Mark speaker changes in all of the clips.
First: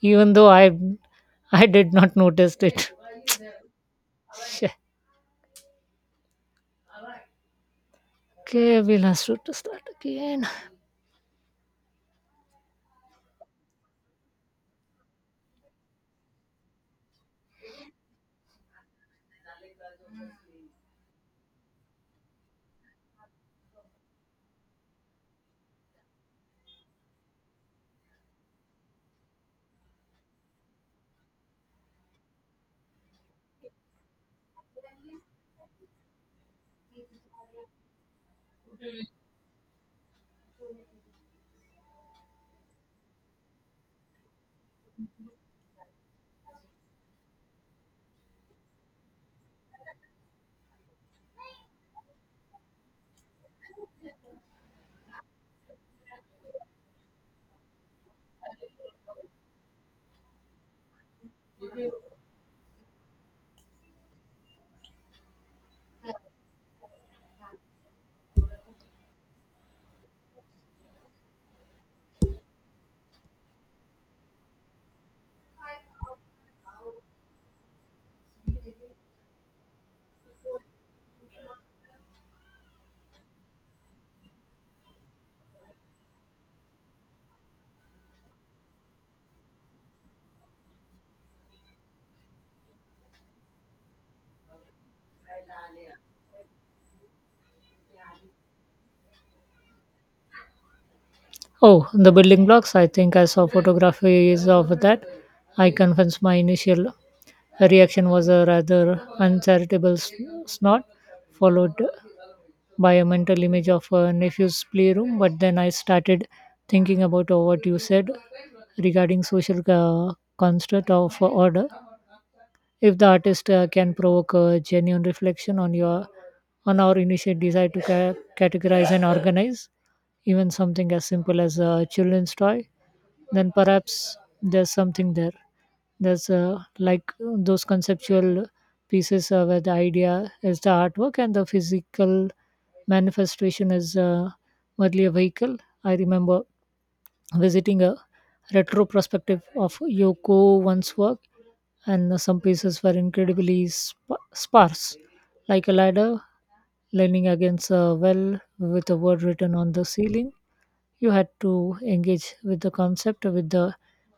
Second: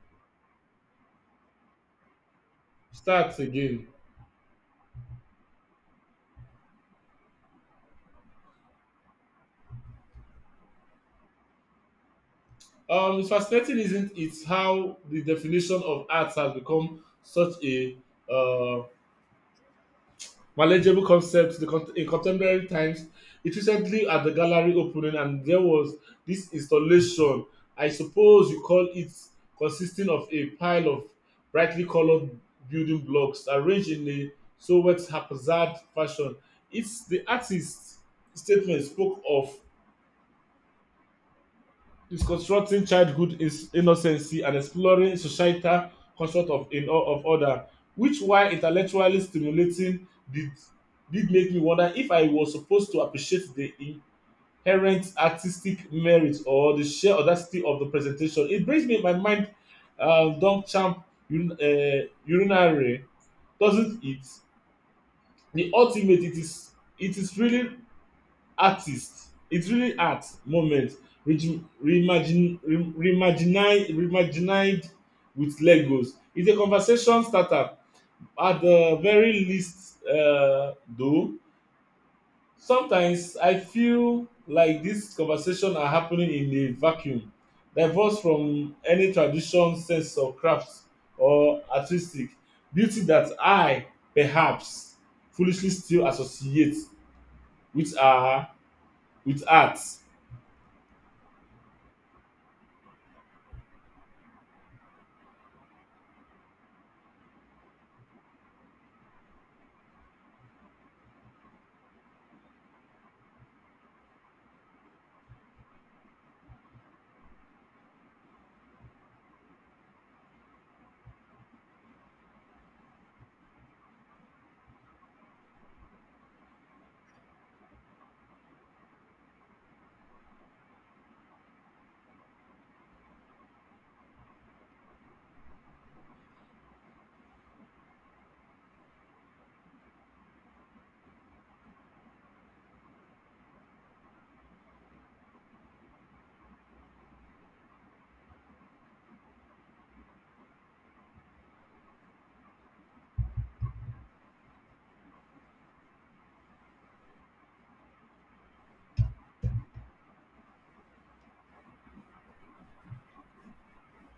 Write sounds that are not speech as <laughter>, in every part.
Speaker 1: Even though I did not notice it.
Speaker 2: Start again.
Speaker 1: <laughs> Shit. Okay, we'll have to start again.
Speaker 2: It's fascinating, isn't it, how the definition of arts has become such a uh, manageable concept in contemporary times. It recently at the gallery opening, and there was this installation. I suppose you call it consisting of a pile of brightly colored building blocks arranged in a somewhat haphazard fashion. It's the artist's statement spoke of is constructing childhood is innocency and exploring societal construct of in all of order, which while intellectually stimulating did did make me wonder if I was supposed to appreciate the inherent artistic merit or the sheer audacity of the presentation. It brings me my mind don champ un urinary, doesn't it, the ultimate. It is really artist, it's really art moment, re- reimagine, reimagined with legos. It's a conversation starter at the very least, though sometimes I feel like these conversations are happening in a vacuum, divorced from any tradition sense of craft or artistic beauty that I perhaps foolishly still associate with our with art.
Speaker 1: Oh, the building blocks. I think I saw photographies of that. I confess my initial reaction was a rather uncharitable snort, followed by a mental image of a nephew's playroom. But then I started thinking about what you said regarding social construct of order if the artist can provoke a genuine reflection on your on our initial desire to categorize and organize even something as simple as a children's toy, then perhaps there's something there's like those conceptual pieces where the idea is the artwork and the physical manifestation is merely a vehicle. I remember visiting a retro prospective of Yoko One's work, and some pieces were incredibly sparse, like a ladder leaning against a well with a word written on the ceiling. You had to engage with the concept, with the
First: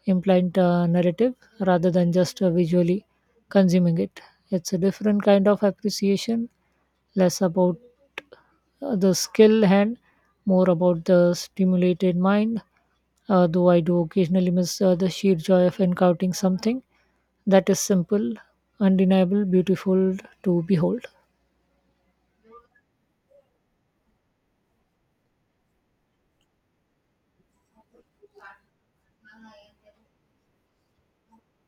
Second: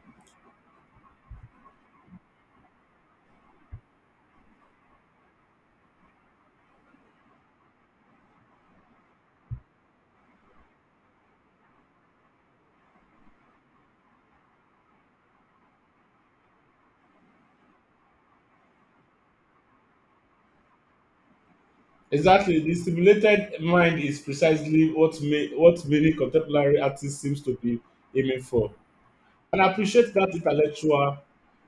Speaker 1: implied narrative, rather than just visually consuming it. It's a different kind of appreciation, less about the skill hand, more about the stimulated mind. Though I do occasionally miss the sheer joy of encountering something that is simple, undeniable, beautiful to behold.
Speaker 2: Exactly, the stimulated mind is precisely what many contemporary artists seems to be aiming for. And I appreciate that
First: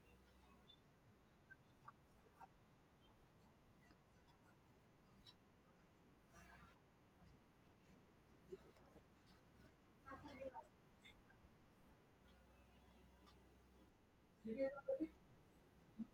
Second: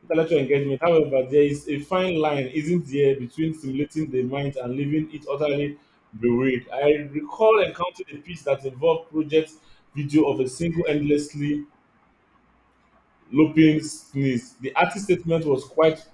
Speaker 2: intellectual engagement. However, there is a fine line, isn't there, between stimulating the mind and leaving it utterly buried. I recall encountering a piece that involved project video of a single endlessly looping sneeze. The artist statement was quite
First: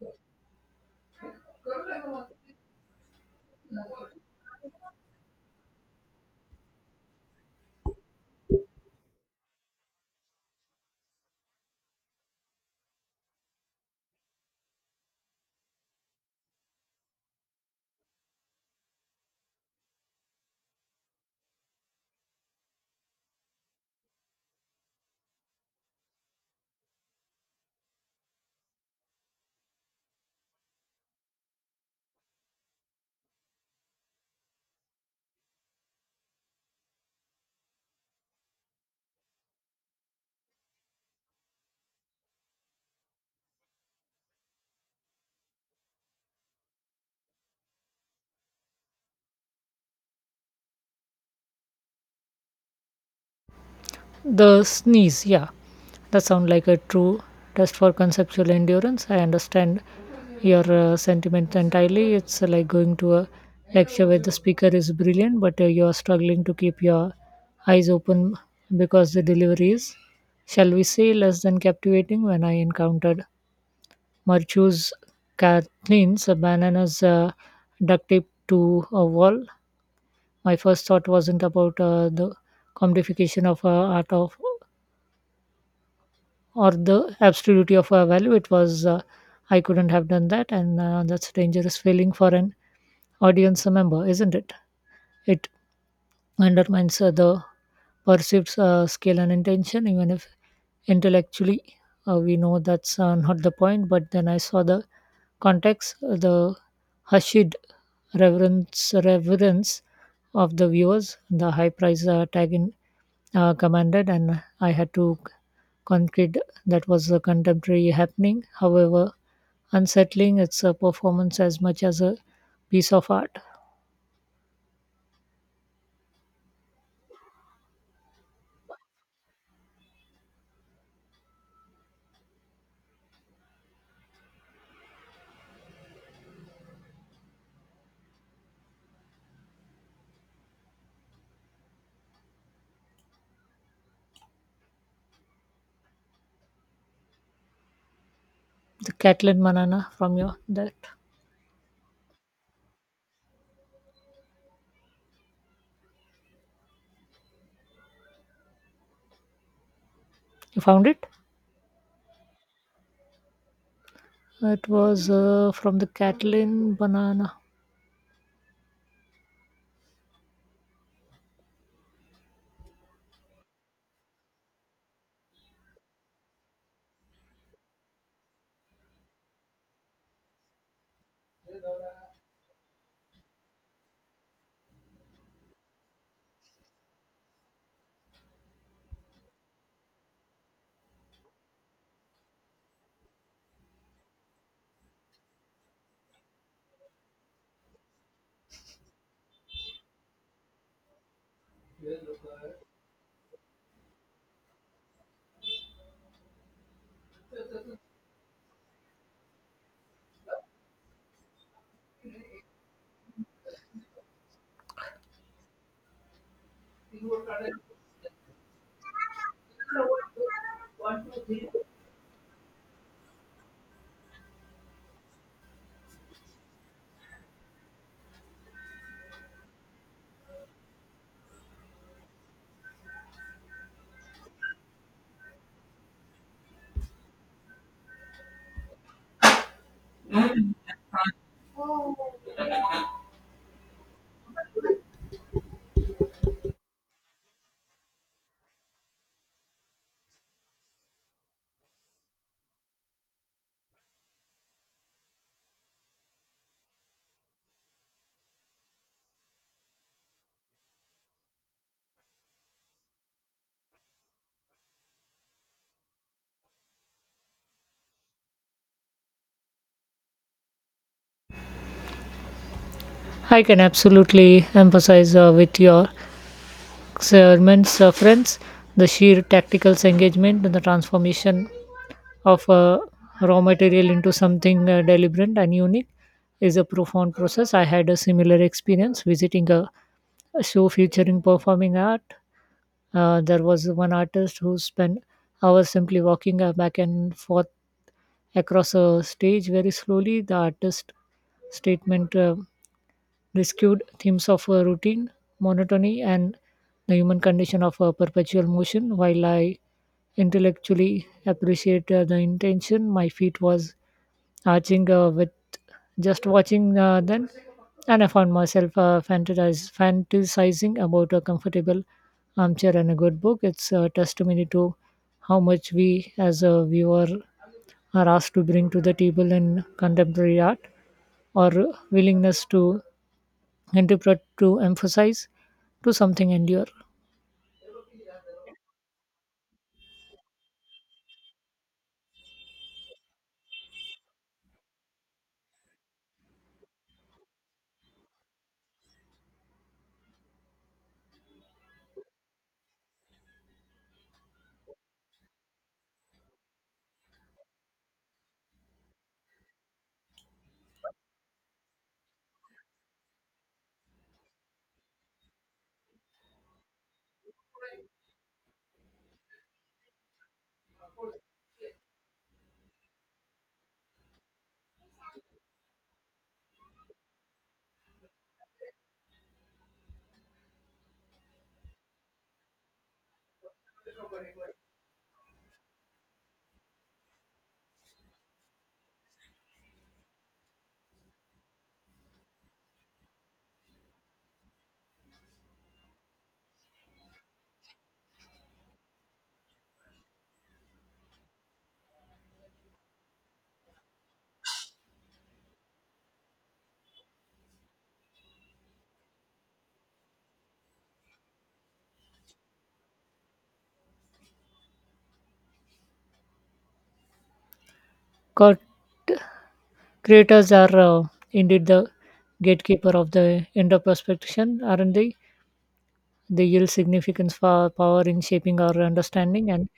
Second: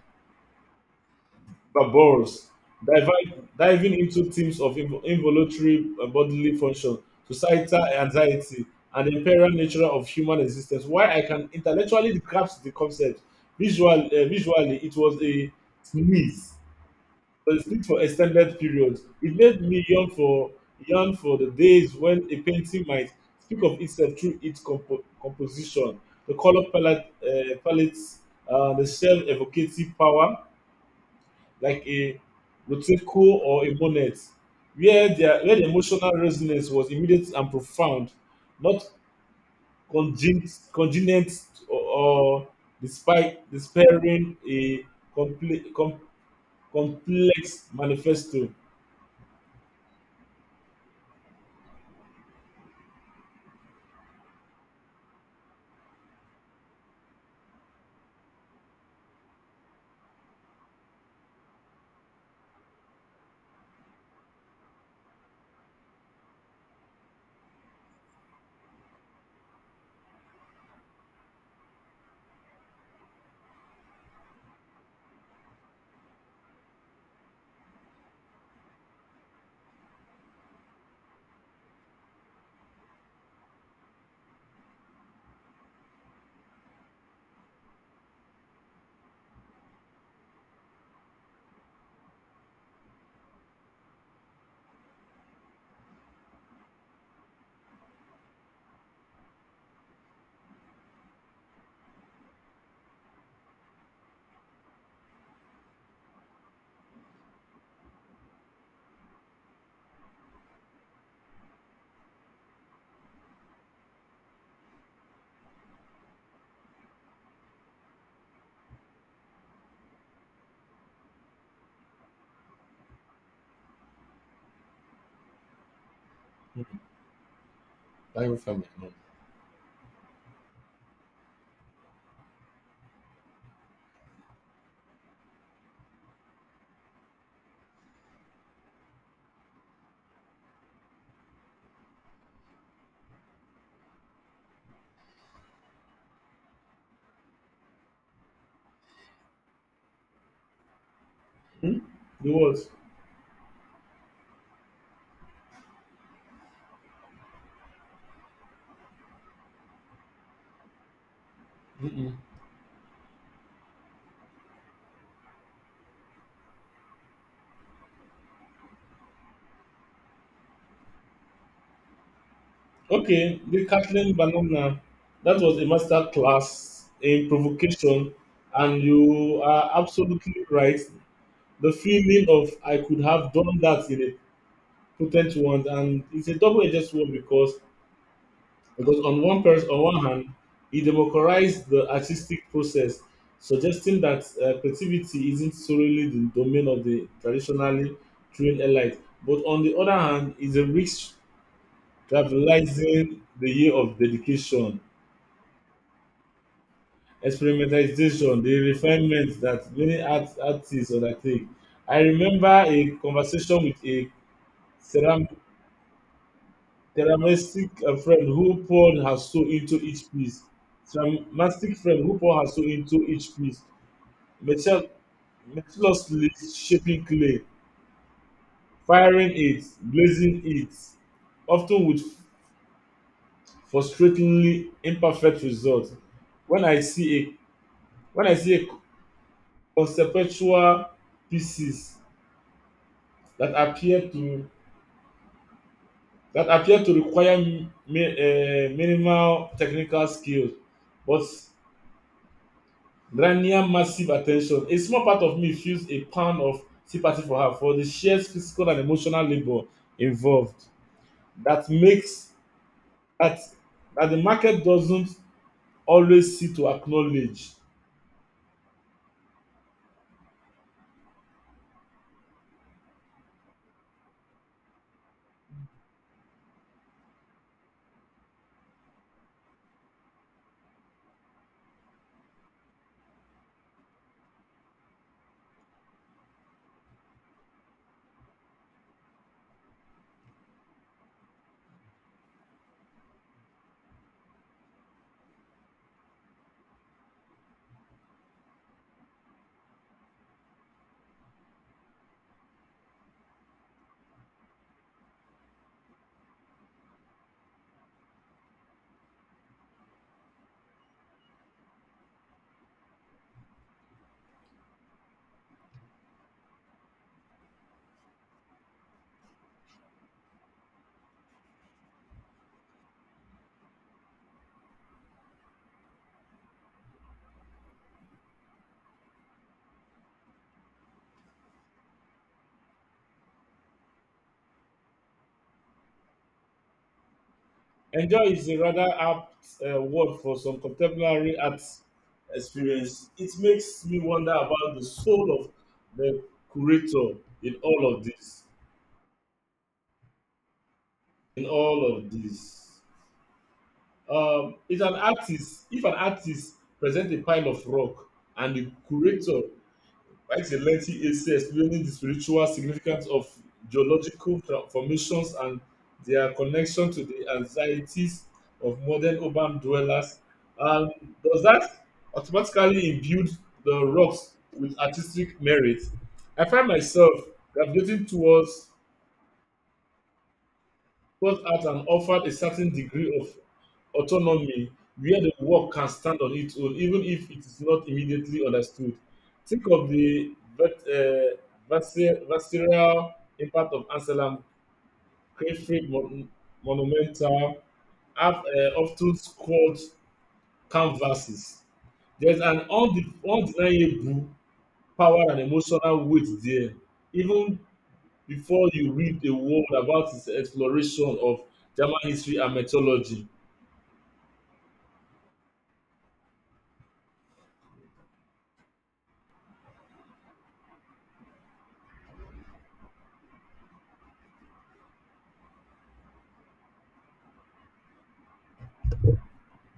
Speaker 2: Barbaros, diving into themes of involuntary bodily function, societal anxiety, and the imperial nature of human existence. While I can intellectually grasp the concept, visually it was sneeze, a sneeze for extended periods. It made me yearn for the days when a painting might speak of itself through its composition, the palettes, the shell evocative power, like a Roteco or a Monet, where the emotional resonance was immediate and profound, not congenient or despite despairing a comple- com- complex manifesto.
Speaker 1: The sneeze, yeah, that sounds like a true test for conceptual endurance. I understand your sentiment entirely. It's like going to a lecture where the speaker is brilliant, but you are struggling to keep your eyes open because the delivery is, shall we say, less than captivating. When I encountered Marchu's Kathleen's bananas duct tape to a wall, my first thought wasn't about the commodification of art of or the absolutity of value. It was I couldn't have done that, and that's a dangerous feeling for an audience member, isn't it? It undermines the perceived skill and intention, even if intellectually we know that's not the point. But then I saw the context, the hushed reverence of the viewers, the high price tag in commanded, and I had to concede that was a contemporary happening. However, unsettling, it's a performance as much as a piece of art. The Kathleen Banana from your that
Speaker 2: Hmm? The word.
Speaker 1: you found it.
Speaker 2: Mm-mm.
Speaker 1: It was from the Kathleen Banana.
Speaker 2: Okay, the Kathleen Banana. That was a master class in provocation, and you are absolutely right. The feeling of I could have done that in a potent ones, and it's a double-edged sword because on one hand, it democratized the artistic process, suggesting that creativity isn't solely the domain of the traditionally trained elite. But on the other hand, it's a risk trivializing the year of dedication, experimentalization, the refinement that many artists undertake. I remember a conversation with a ceramic Dramatic friend who poured her soul into each piece. Dramatic friend who poured her soul into each piece. Metal- Meticulously shaping clay, firing it, blazing it, often with frustratingly imperfect results. When I see a when I see a conceptual pieces that appear to that appear to require minimal technical skills, but Rania massive attention. A small part of me feels a pound of sympathy for her for the sheer physical and emotional labor involved. That makes that that the market doesn't always see to acknowledge.
Speaker 1: I can absolutely empathize with your sermons, friends. The sheer tactical engagement and the transformation of a raw material into something deliberate and unique is a profound process. I had a similar experience visiting a show featuring performing art. There was one artist who spent hours simply walking back and forth across a stage very slowly. The artist statement. Rescued themes of routine, monotony, and the human condition of perpetual motion. While I intellectually appreciate the intention, my feet was arching with just watching then, and I found myself fantasizing about a comfortable armchair and a good book. It's a testimony to how much we, as a viewer, are asked to bring to the table in contemporary art, our willingness to interpret to emphasize to something endure.
Speaker 2: Enjoy is a rather apt word for some contemporary art experience. It makes me wonder about the soul of the curator in all of this. In all of this. If an artist presents a pile of rock and the curator writes a lengthy essay explaining the spiritual significance of formations and their connection to the anxieties of modern urban dwellers, um, does that automatically imbue the rocks with artistic merit? I find myself gravitating towards Goes out and offered a certain degree of autonomy where the work can stand on its own, even if it is not immediately understood. Think of the visceral impact of Anselm Crayfree Monumental have often squared canvases. There's an undeniable power and emotional weight there, even before you read a word about his exploration of German history and mythology.
Speaker 1: Cor- Creators are indeed the gatekeeper of the interpretation, aren't they? They yield significance for power in shaping our understanding and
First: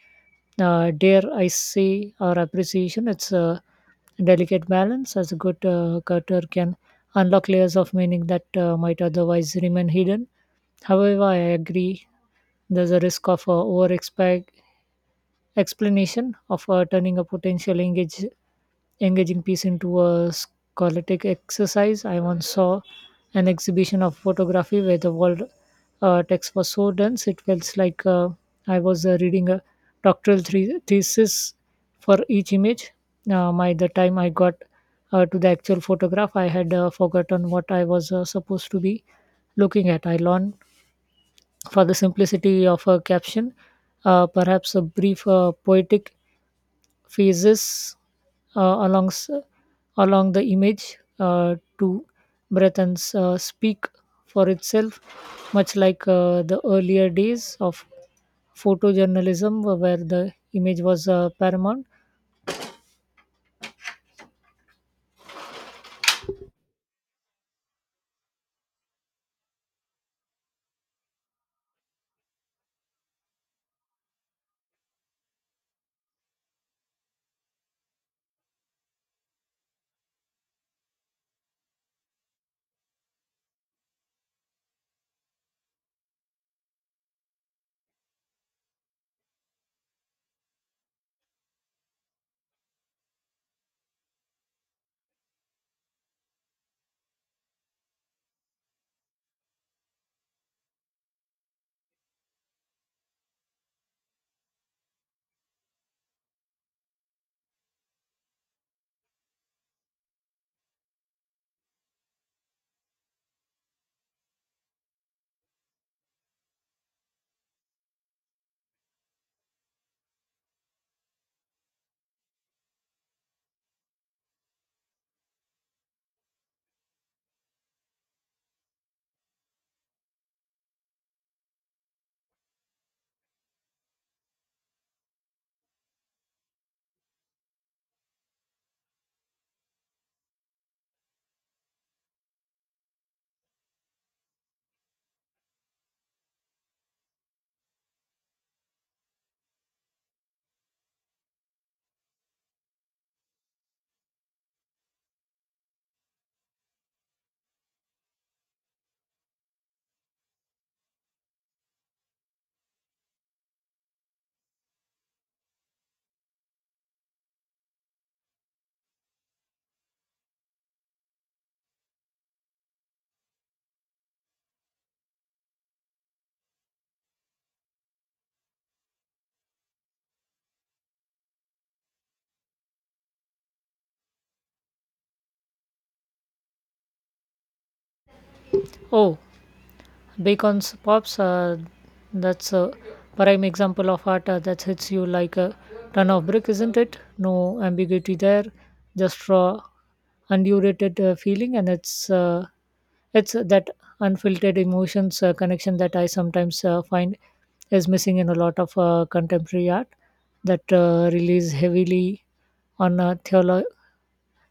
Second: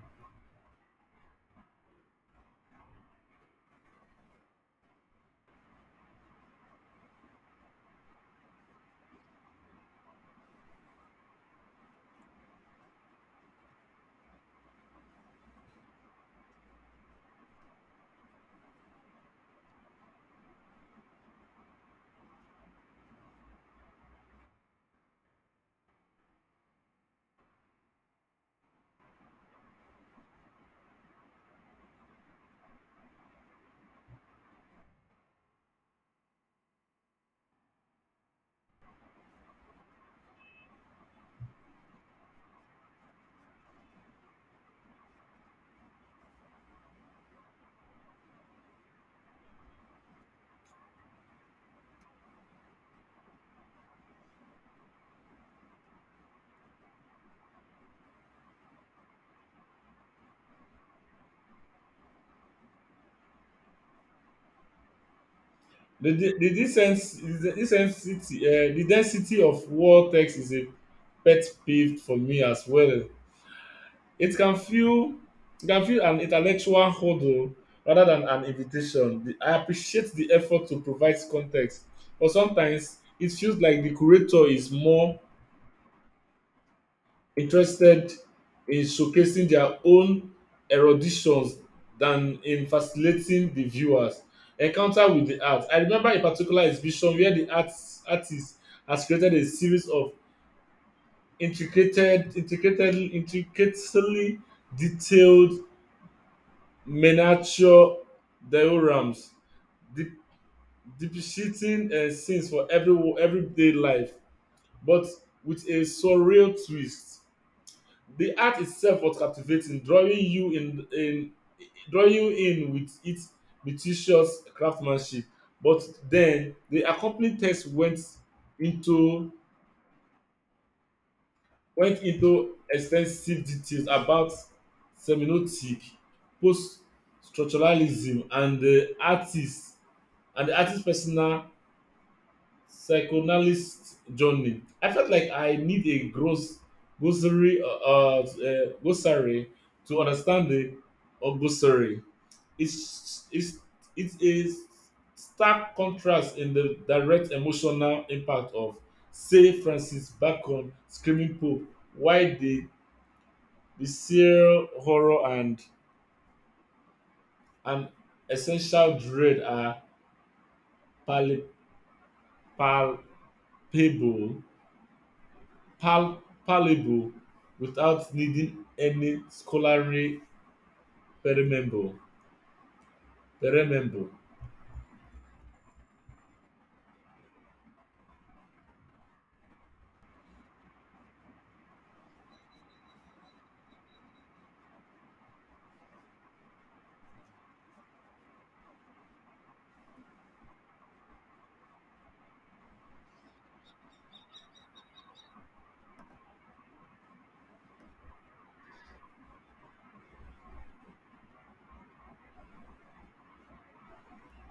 Speaker 1: dare I say our appreciation. It's a delicate balance as a good cutter can unlock layers of meaning that might otherwise remain hidden. However, I agree there's a risk of over explanation of turning a potential engaging piece into a scholastic exercise. I once saw an exhibition of photography where the world text was so dense it felt like I was reading a doctoral thesis for each image. By the time I got to the actual photograph, I had forgotten what I was supposed to be looking at. I learned for the simplicity of a caption, perhaps a brief poetic phases uh, alongs, along the image to breath and speak for itself, much like the earlier days of photojournalism where the image was paramount.
Speaker 2: The density of war text is a pet peeve for me as well. It can feel it can feel an intellectual hurdle rather than an invitation. I appreciate the effort to provide context, but sometimes it feels like the curator is more interested in showcasing their own eruditions than in facilitating the viewers encounter with the art. I remember a particular exhibition where the artist has created a series of intricated intricatedly intricately detailed miniature diorams, de- depicting scenes for everyday life but with a surreal twist. The art itself was captivating, drawing you in with its meticulous craftsmanship. But then the accompanying text into went into extensive details about semiotic, post structuralism and the artist's personal psychoanalyst journey. I felt like I need a gross glossary to understand the glossary. It's it's it's a stark contrast in the direct emotional impact of, say, Francis Bacon screaming Pope, why the visceral horror and an essential dread are pal- palpable, pal- palatable without needing any scholarly perememble. perememble.
Speaker 1: Oh, beacons pops that's a prime example of art that hits you like a ton of brick, isn't it? No ambiguity there, just raw undurated feeling, and it's that unfiltered emotions connection that I sometimes find is missing in a lot of contemporary art that relies heavily on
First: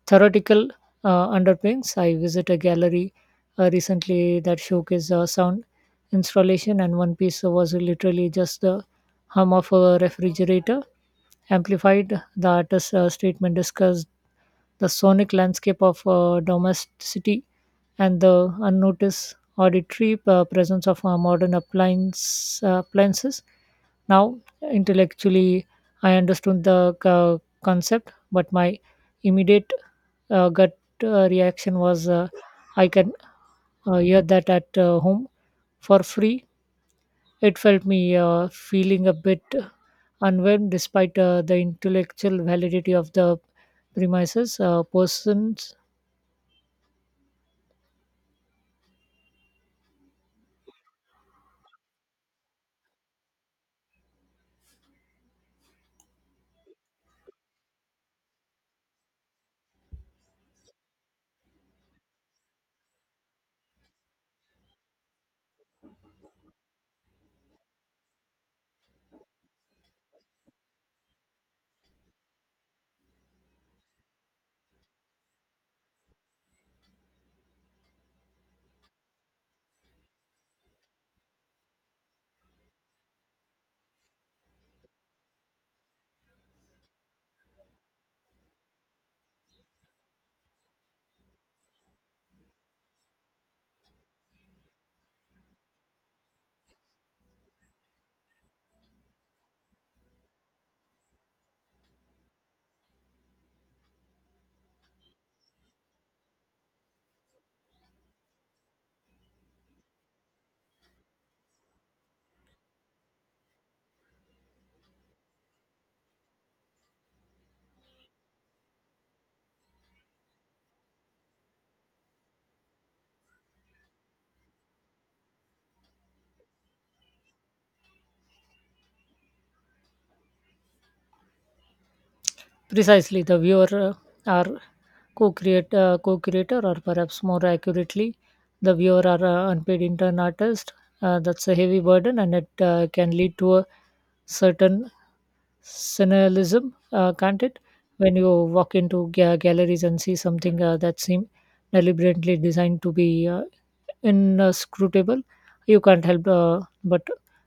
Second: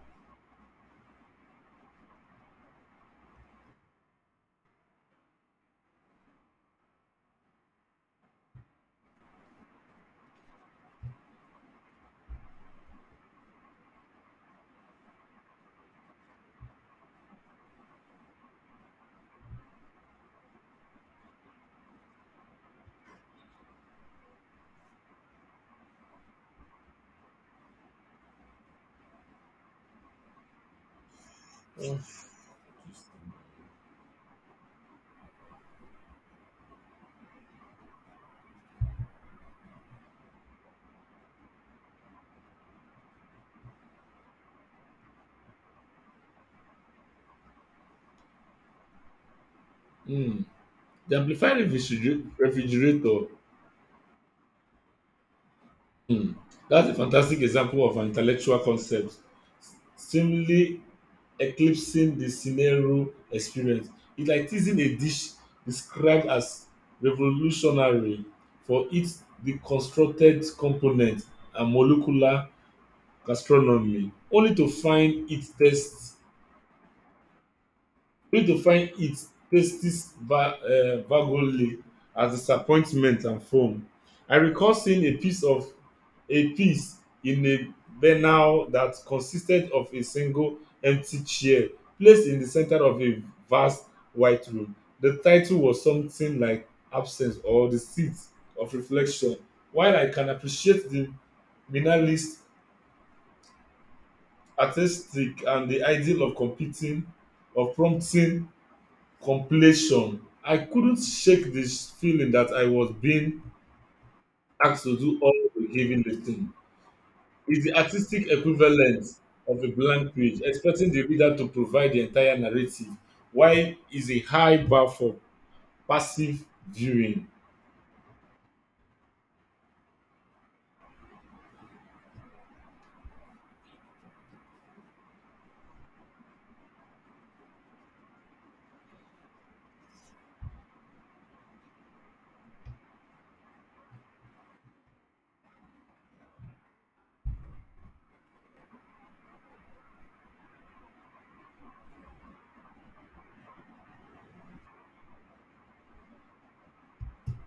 Speaker 1: theoretical underpinnings. I visit a gallery recently that showcased a sound installation, and one piece was literally just the hum of a refrigerator amplified. The artist's statement discussed the sonic landscape of domesticity and the unnoticed auditory presence of modern appliances. Now, intellectually, I understood the concept, but my immediate gut reaction was I can hear that at home for free. It felt me feeling a bit unwhelmed despite the intellectual validity of the premises. Persons
Speaker 2: Mm. The amplified refrigerator. Mm. That's a fantastic example of an intellectual concept, seemingly eclipsing the scenario experience. It's like teasing a dish described as revolutionary for its deconstructed component and molecular gastronomy only to find it tastes vaguely as disappointment and foam. I recall seeing a piece in a banal that consisted of a single empty chair placed in the center of a vast white room. The title was something like Absence or The Seat of Reflection. While I can appreciate the minimalist artistic and the ideal of competing of prompting completion, I couldn't shake the feeling that I was being asked to do all the heavy lifting. It's the artistic equivalent of a blank page, expecting the reader to provide the entire narrative, while is a high bar for passive viewing.
Speaker 1: Precisely, the viewer are co-creator, or perhaps more accurately, the viewer are unpaid intern artist. That's a heavy burden, and it can lead to a certain cynicism, can't it? When you walk into galleries and see something that seem deliberately designed to be inscrutable, you can't help but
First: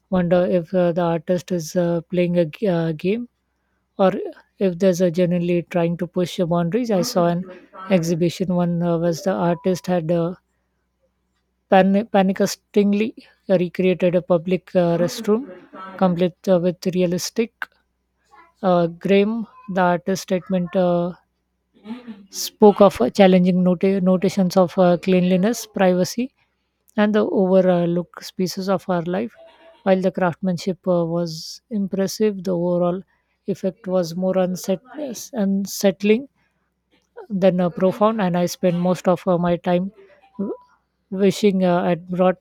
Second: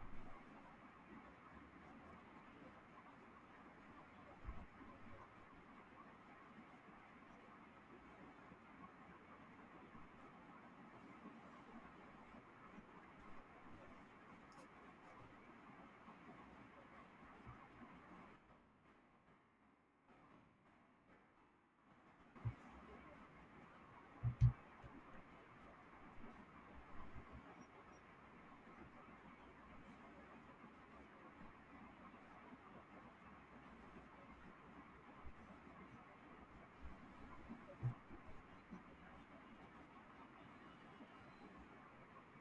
Speaker 1: wonder if the artist is playing a game or if there's a generally trying to push your boundaries. I saw an exhibition one was the artist had panicstingly recreated a public restroom complete with realistic Graham, the artist statement spoke of challenging notations of cleanliness, privacy, and the overlooked species of our life. While the craftsmanship was impressive, the overall effect was more unsettling then profound, and I spend most of my time w- wishing I'd brought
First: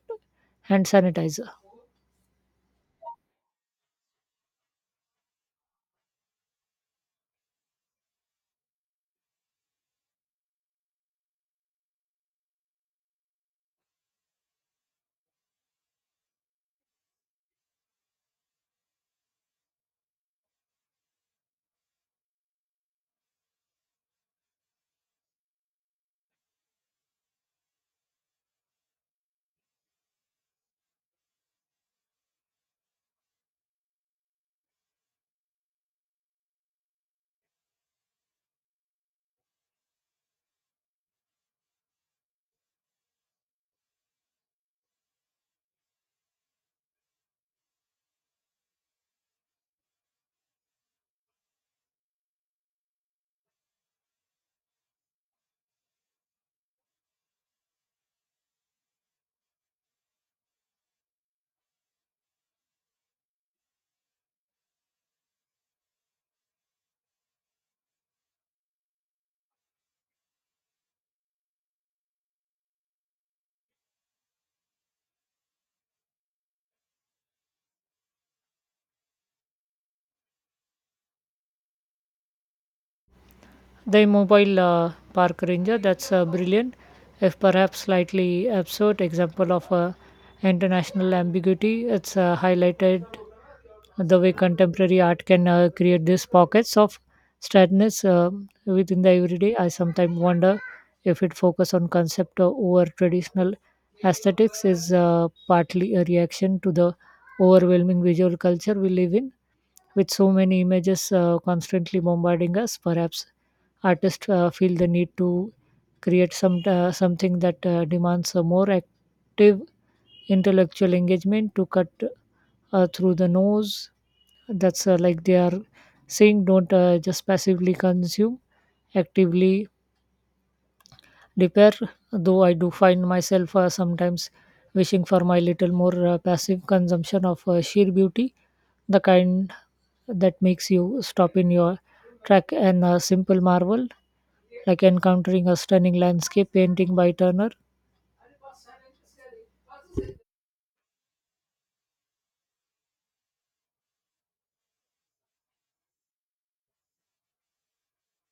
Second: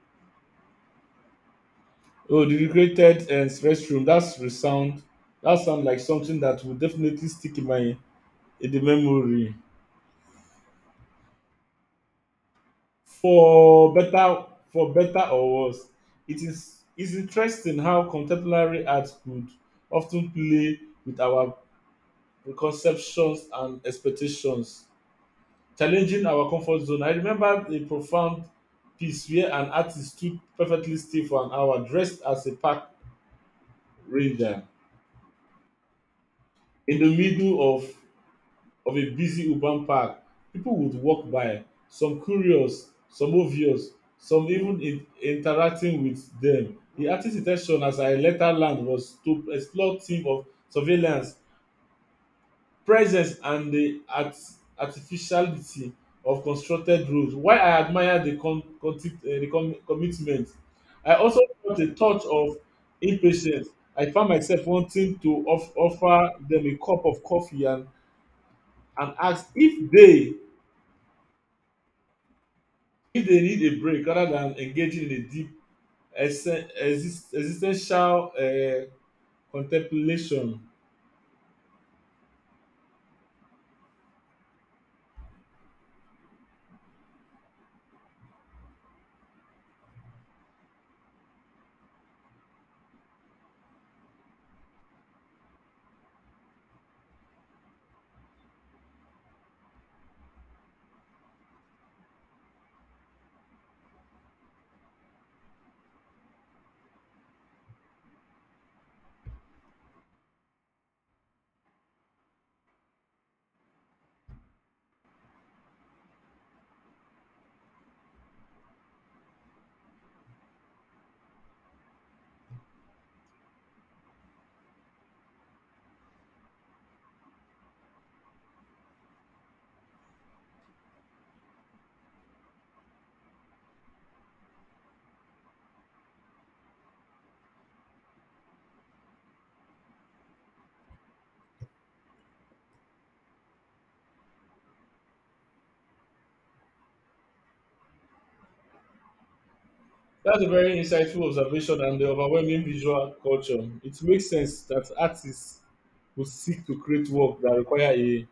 Speaker 1: hand sanitizer.
Speaker 2: Oh, the recreated restroom, that's resound. That sound like something that will definitely stick in my in the memory. For better for better or worse, it is interesting how contemporary art could of ten play with our preconceptions and expectations, challenging our comfort zone. I remember a profound piece where an artist stood perfectly still for an hour dressed as a park ranger in the middle of a busy urban park. People would walk by, some curious, some obvious, some even interacting with them. The artist's intention as I later learned was to explore theme of surveillance, presence, and the artificiality of constructed rules. While I admire the, con, conti- eh, the com, commitment, I also felt a touch of impatience. I found myself wanting to offer them a cup of coffee and ask if they need a break rather than engaging in a deep existential contemplation.
Speaker 1: The mobile park ranger, that's a brilliant if perhaps slightly absurd example of international ambiguity. It's highlighted the way contemporary art can create these pockets of sadness within the everyday. I sometimes wonder if it focus on concept over traditional aesthetics is partly a reaction to the overwhelming visual culture we live in, with so many images constantly bombarding us. Perhaps artists feel the need to create some something that demands a more active intellectual engagement to cut through the nose. That's like they are saying, don't just passively consume, actively repair. Though I do find myself sometimes wishing for my little more passive consumption of sheer beauty, the kind that makes you stop in your track and a simple marvel, like encountering a stunning landscape painting by Turner.
Speaker 2: That's a very insightful observation and the overwhelming visual culture. It makes sense that artists would seek to create work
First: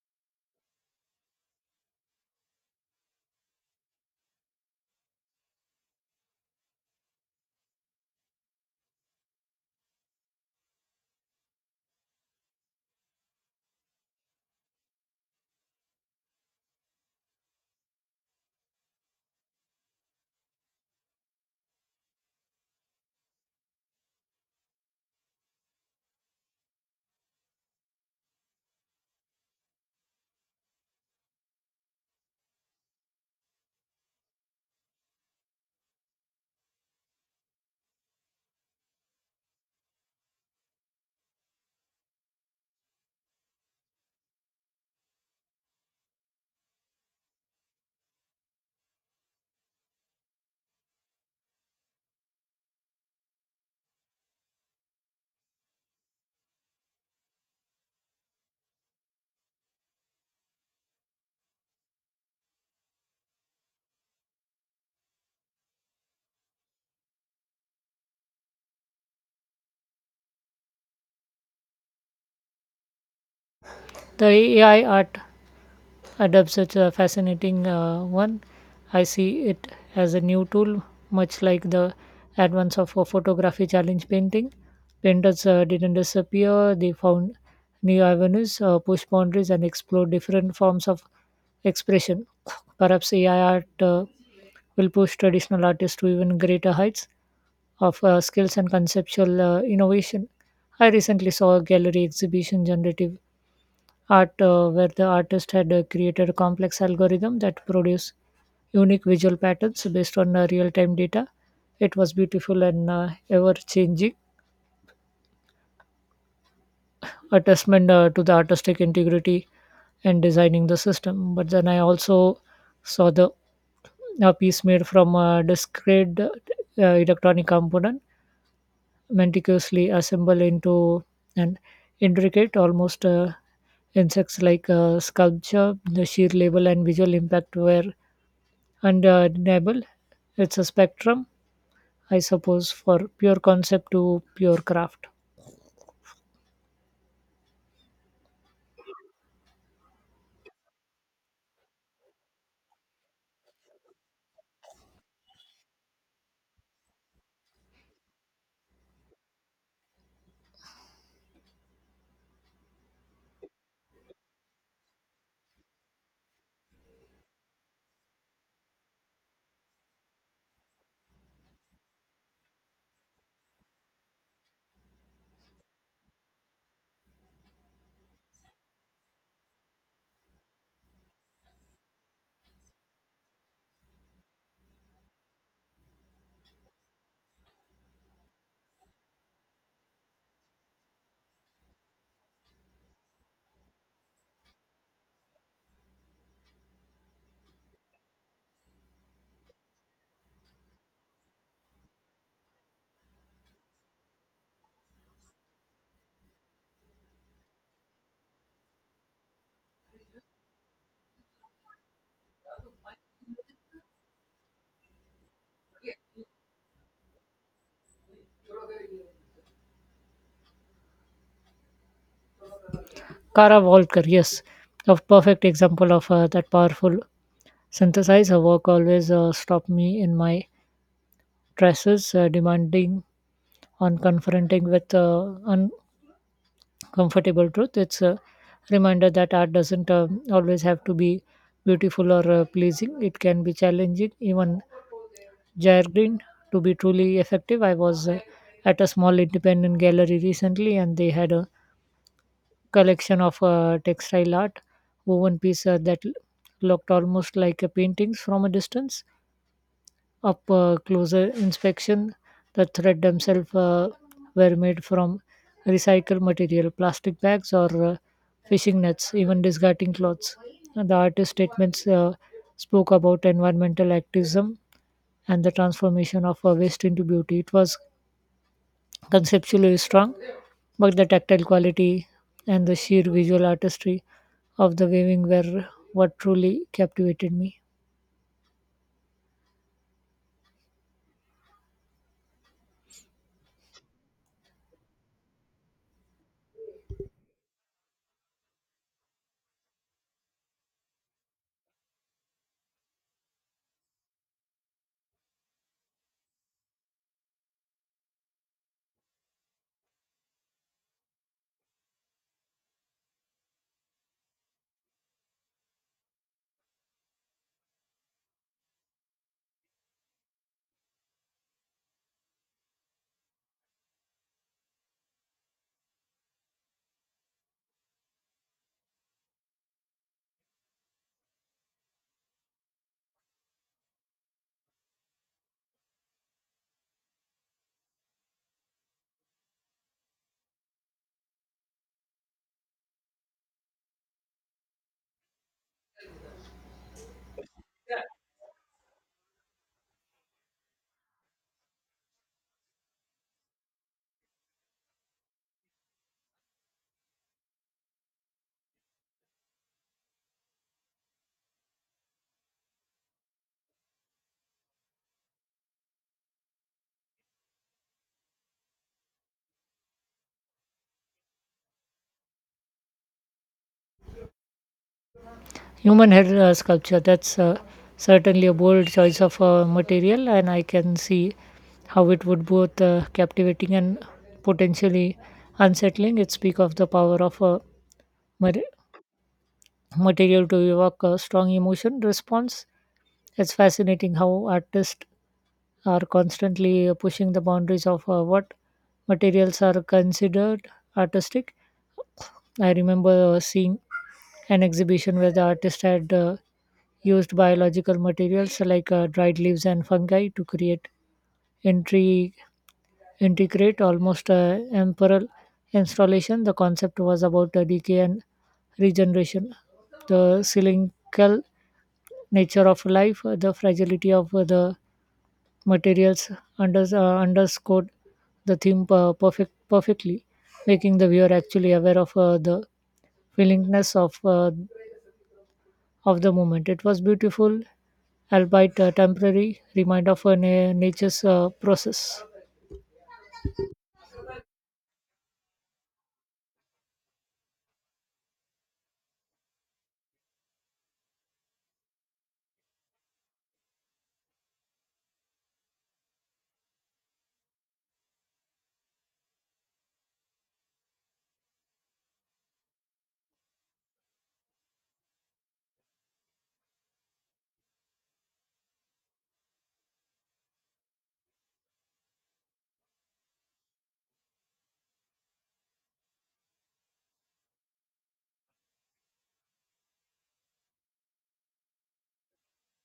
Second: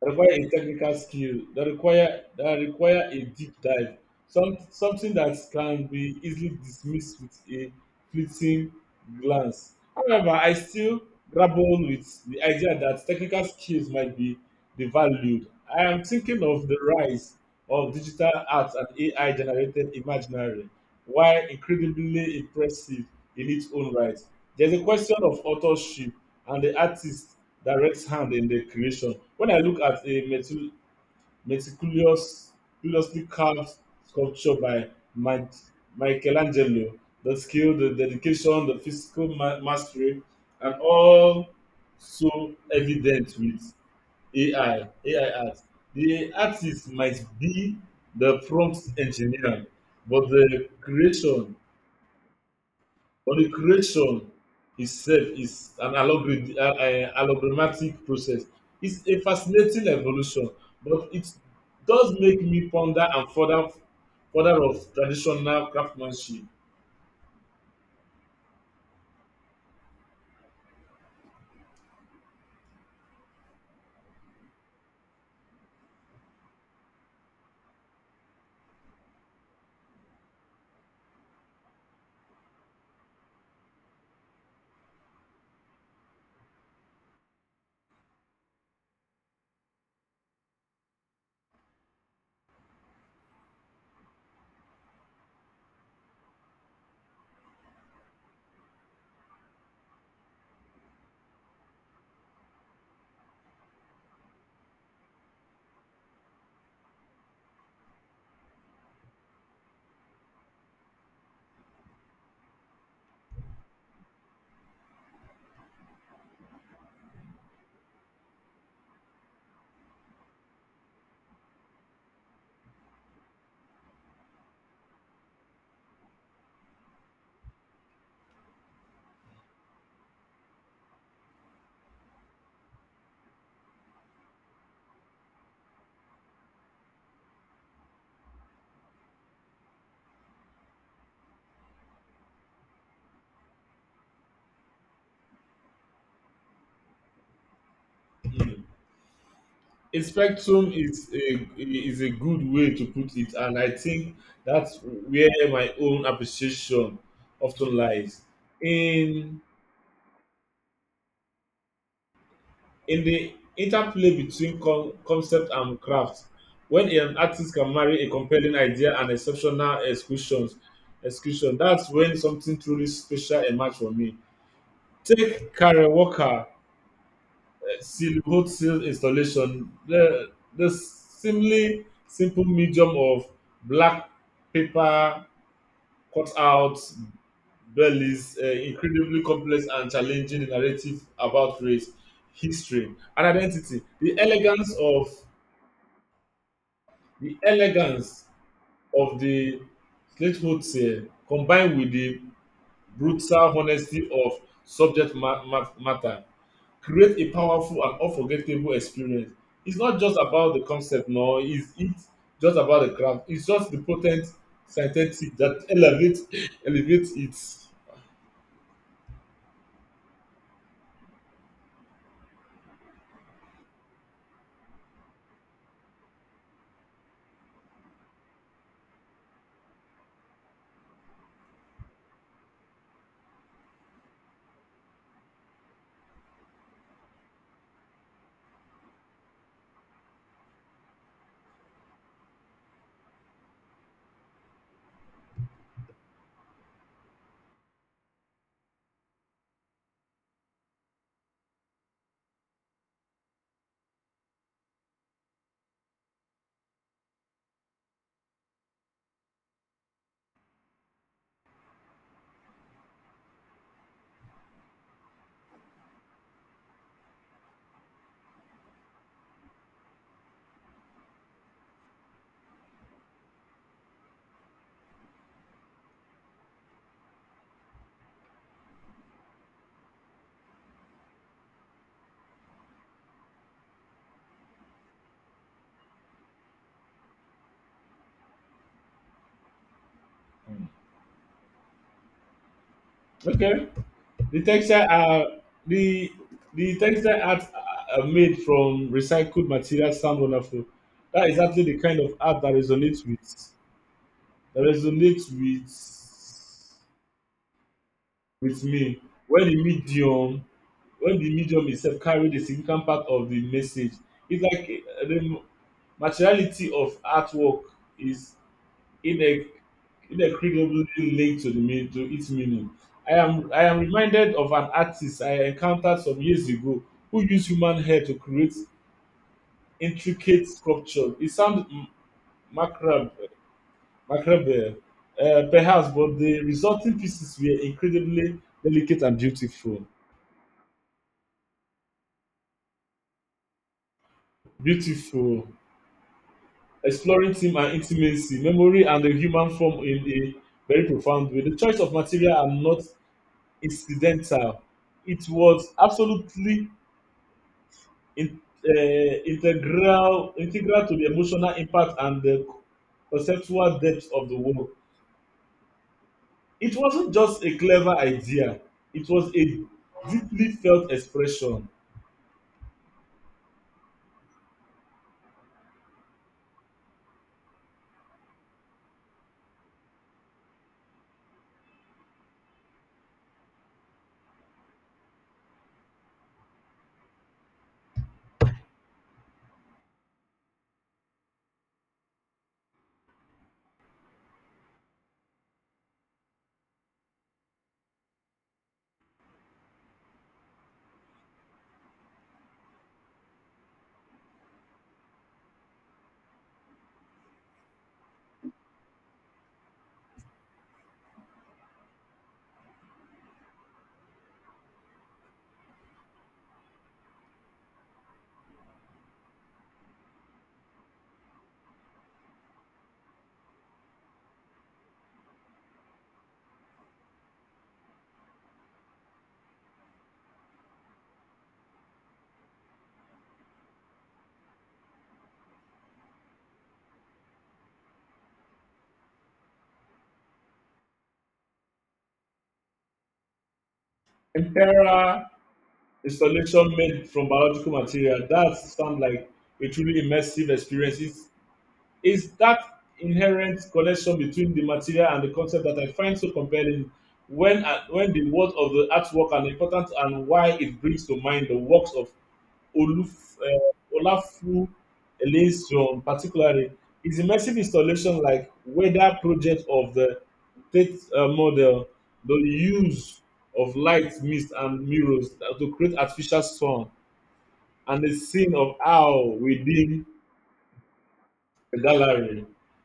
Speaker 2: that require a technical skill that require a deep dive, some something that can be easily dismissed with a fleeting glance. However, I still grapple with the idea that technical skills might be devalued. I am thinking of the rise of digital art and AI generated imaginary, while incredibly impressive in its own right. There's a question of authorship and the artist's direct hand in the creation. When I look at a meticulous, meticulously carved sculpture by Mike, Michelangelo, the skill, the dedication, the physical mastery, and all so evident with AI art. The artist might be the prompt engineer, but the creation itself is an allogrammatic process. It's a fascinating evolution, but it does make me ponder and further of traditional craftsmanship.
Speaker 1: The AI art adapts such a fascinating one. I see it as a new tool, much like the advance of a photography challenge painting. Painters didn't disappear, they found new avenues, push boundaries, and explore different forms of expression. Perhaps AI art will push traditional artists to even greater heights of skills and conceptual innovation. I recently saw a gallery exhibition generative art where the artist had created a complex algorithm that produced unique visual patterns based on real-time data. It was beautiful and ever-changing, a testament to the artistic integrity and designing the system. But then I also saw the a piece made from a discrete electronic component meticulously assemble into an intricate, almost insects like sculpture. The sheer label and visual impact were undeniable. It's a spectrum, I suppose, for pure concept to pure craft.
Speaker 2: Mm. A spectrum is a good way to put it, and I think that's where my own appreciation often lies. In in the interplay between concept and craft. When an artist can marry a compelling idea and exceptional executions execution, that's when something truly special emerge for me. Take Karen Walker, silhouette seal installation, the seemingly simple medium of black paper cutouts Belly's incredibly complex and challenging narrative about race, history, and identity. The elegance of the Slatehood tale, combined with the brutal honesty of subject matter, create a powerful and unforgettable experience. It's not just about the concept, no, it's just about the craft. It's just the potent synthetic that <laughs> elevates it.
Speaker 1: Kara Walker, yes, a perfect example of that powerful synthesize. Her work always stopped me in my traces, demanding on confronting with comfortable truth. It's a reminder that art doesn't always have to be beautiful or pleasing. It can be challenging. Even Jair to be truly effective, I was at a small independent gallery recently, and they had a collection of textile art, woven piece that looked almost like a paintings from a distance up closer inspection, the thread themselves were made from recycled material, plastic bags, or fishing nets, even discarding clothes. And the artist statements spoke about environmental activism and the transformation of waste into beauty. It was conceptually strong, but the tactile quality and the sheer visual artistry of the weaving were what truly captivated me.
Speaker 2: Okay. The textile are the the textile art are made from recycled materials sound wonderful. That is exactly the kind of art that resonates with me. When the medium itself carry the significant part of the message, it's like the materiality of artwork is inex- inextricably linked to the mean to its meaning. I am reminded of an artist I encountered some years ago who used human hair to create intricate sculpture. It sounds macabre, macabre perhaps, but the resulting pieces were incredibly delicate and beautiful. Beautiful, exploring theme and intimacy, memory, and the human form in a very profound way. The choice of material are not incidental. It was absolutely in, integral integral to the emotional impact and the conceptual depth of the work. It wasn't just a clever idea; it was a deeply felt expression.
Speaker 1: Human head sculpture, that's certainly a bold choice of material, and I can see how it would both captivating and potentially unsettling. It speaks of the power of a mat- material to evoke a strong emotion response. It's fascinating how artists are constantly pushing the boundaries of what materials are considered artistic. I remember seeing an exhibition where the artist had used biological materials like dried leaves and fungi to create intri- integrate almost emperor installation. The concept was about decay and regeneration, the cyclical nature of life, the fragility of the materials underscored the theme perfectly, making the viewer actually aware of the willingness of the moment. It was beautiful, albeit a temporary reminder of a nature's process.
Speaker 2: Imperial installation made from biological material that sound like a truly immersive experience. Is that inherent connection between the material and the concept that I find so compelling when the words of the artwork are important and why it brings to mind the works of Olafu Eliasson, particularly his immersive installation like weather project of the Tate model, the use of light, mist, and mirrors to create artificial sun, and the scene of how within the gallery.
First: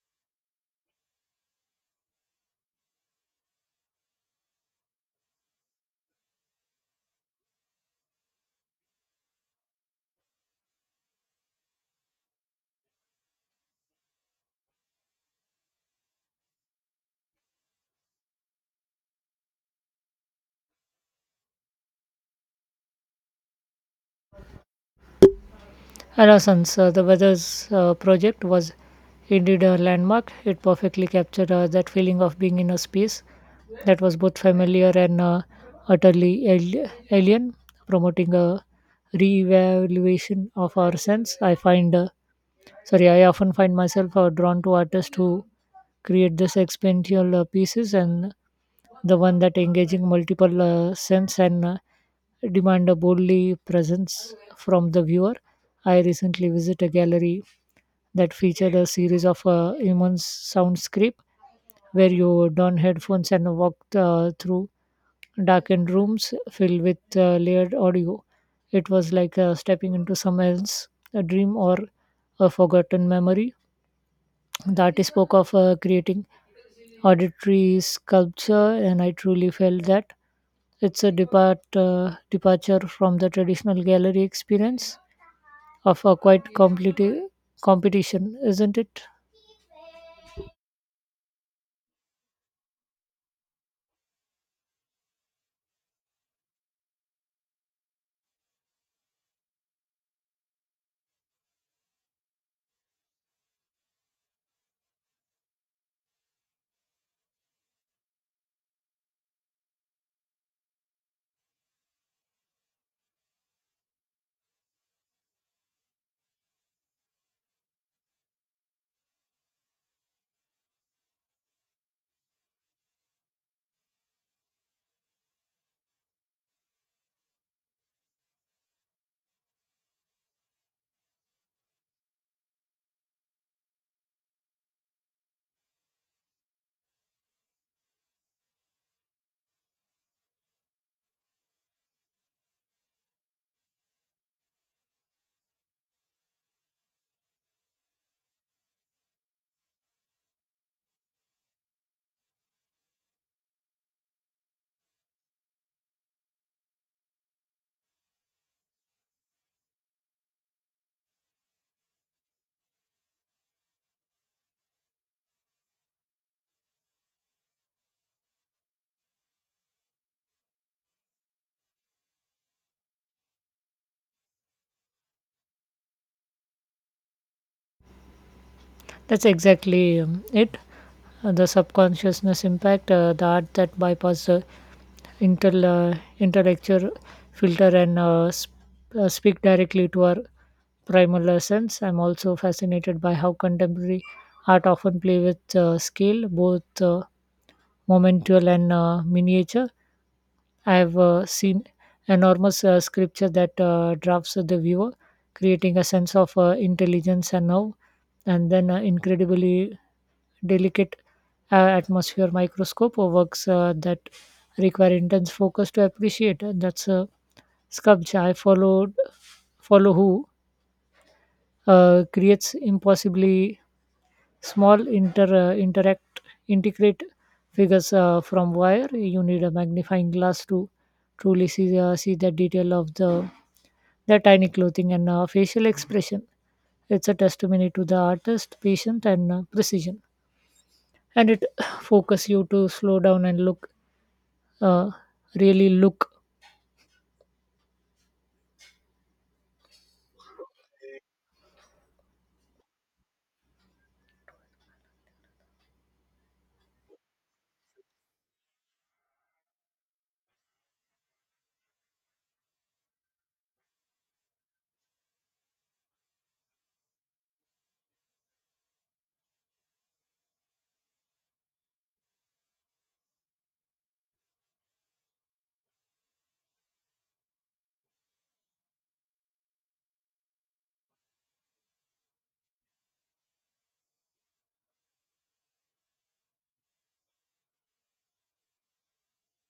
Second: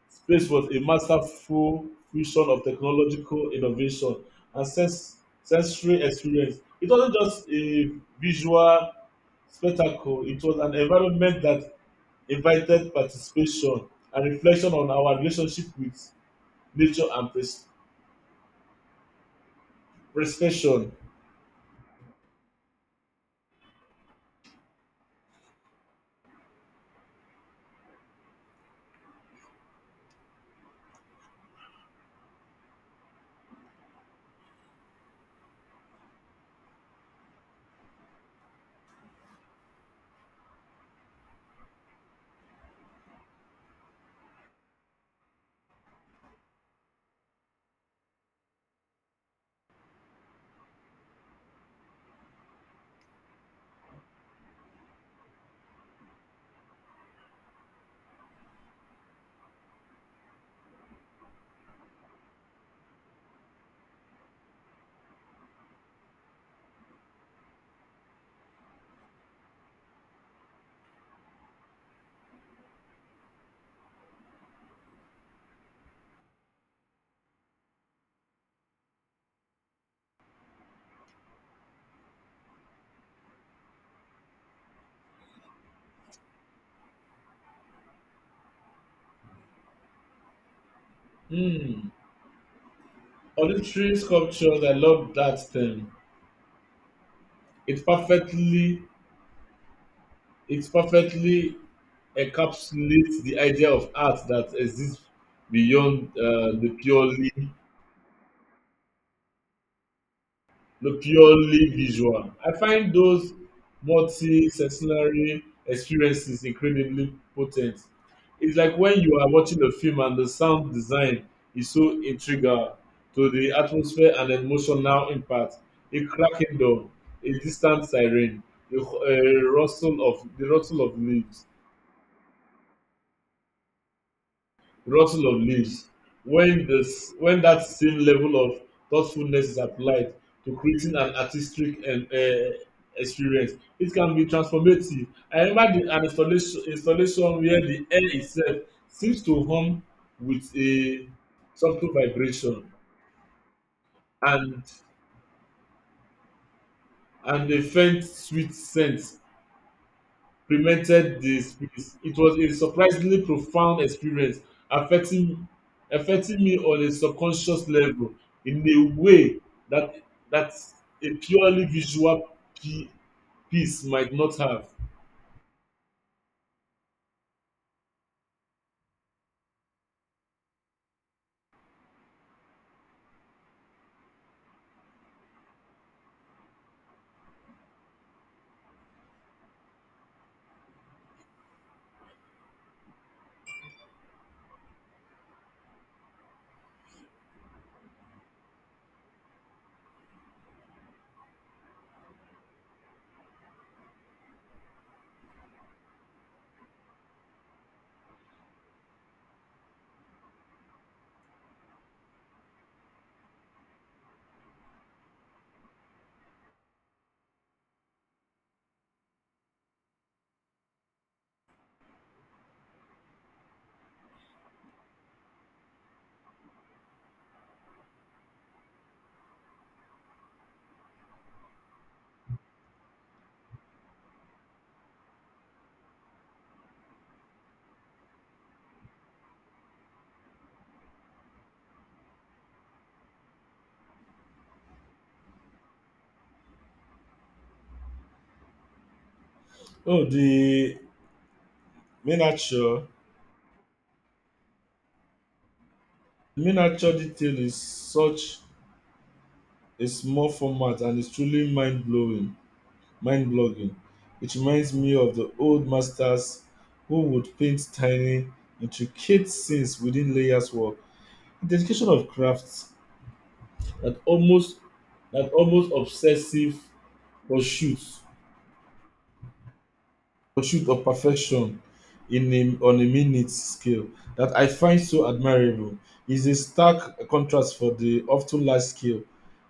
Speaker 2: Space was a masterful fusion of technological innovation and sensory experience. It wasn't just a visual spectacle, it was an environment that invited participation and reflection on our relationship with nature and preservation.
Speaker 1: Renaissance, the weather's project, was indeed a landmark. It perfectly captured that feeling of being in a space that was both familiar and utterly alien, promoting a re-evaluation of our sense. I often find myself drawn to artists who create this experiential pieces and the one that engaging multiple sense and demand a boldly presence from the viewer. I recently visited a gallery that featured a series of immense soundscape where you don headphones and walk through darkened rooms filled with layered audio. It was like stepping into someone's a dream or a forgotten memory. The artist spoke of creating auditory sculpture, and I truly felt that it's a departure from the traditional gallery experience of a quite competition, isn't it?
Speaker 2: Hmm. Auditory sculptures, I love that term. It perfectly It perfectly encapsulates the idea of art that exists beyond the purely visual. I find those multi-sensory experiences incredibly potent. It's like when you are watching a film and the sound design is so integral to the atmosphere and emotional impact. A cracking door, a distant siren, the rustle of leaves rotting of leaves when when that same level of thoughtfulness is applied to creating an artistic and experience, it can be transformative. I remember the an installation installation where the air itself seems to hum with a subtle vibration and and a faint sweet scent prevented the spirits. It was a surprisingly profound experience, affecting affecting me on a subconscious level in a way that that a purely visual pi- piece might not have.
Speaker 1: That's exactly it. The subconsciousness impact, the art that bypass the intel, intellectual filter and speak directly to our primal essence. I'm also fascinated by how contemporary art often play with scale, both momental and miniature. I have seen enormous sculpture that drafts the viewer, creating a sense of intelligence and now, and then incredibly delicate atmosphere microscope or works that require intense focus to appreciate. And that's a sculpture I follow who creates impossibly small inter interact integrate figures from wire. You need a magnifying glass to truly see see the detail of the tiny clothing and facial expression. It's a testimony to the artist, patience and precision and it <sighs> focus you to slow down and look uh, really look
Speaker 2: Oh, the miniature miniature detail is such a small format and it's truly mind blowing, mind blogging. It reminds me of the old masters who would paint tiny, intricate scenes within layers work. Dedication of crafts that almost that almost obsessive pursuit pursuit of perfection in on a minute scale that I find so admirable is a stark contrast for the often large scale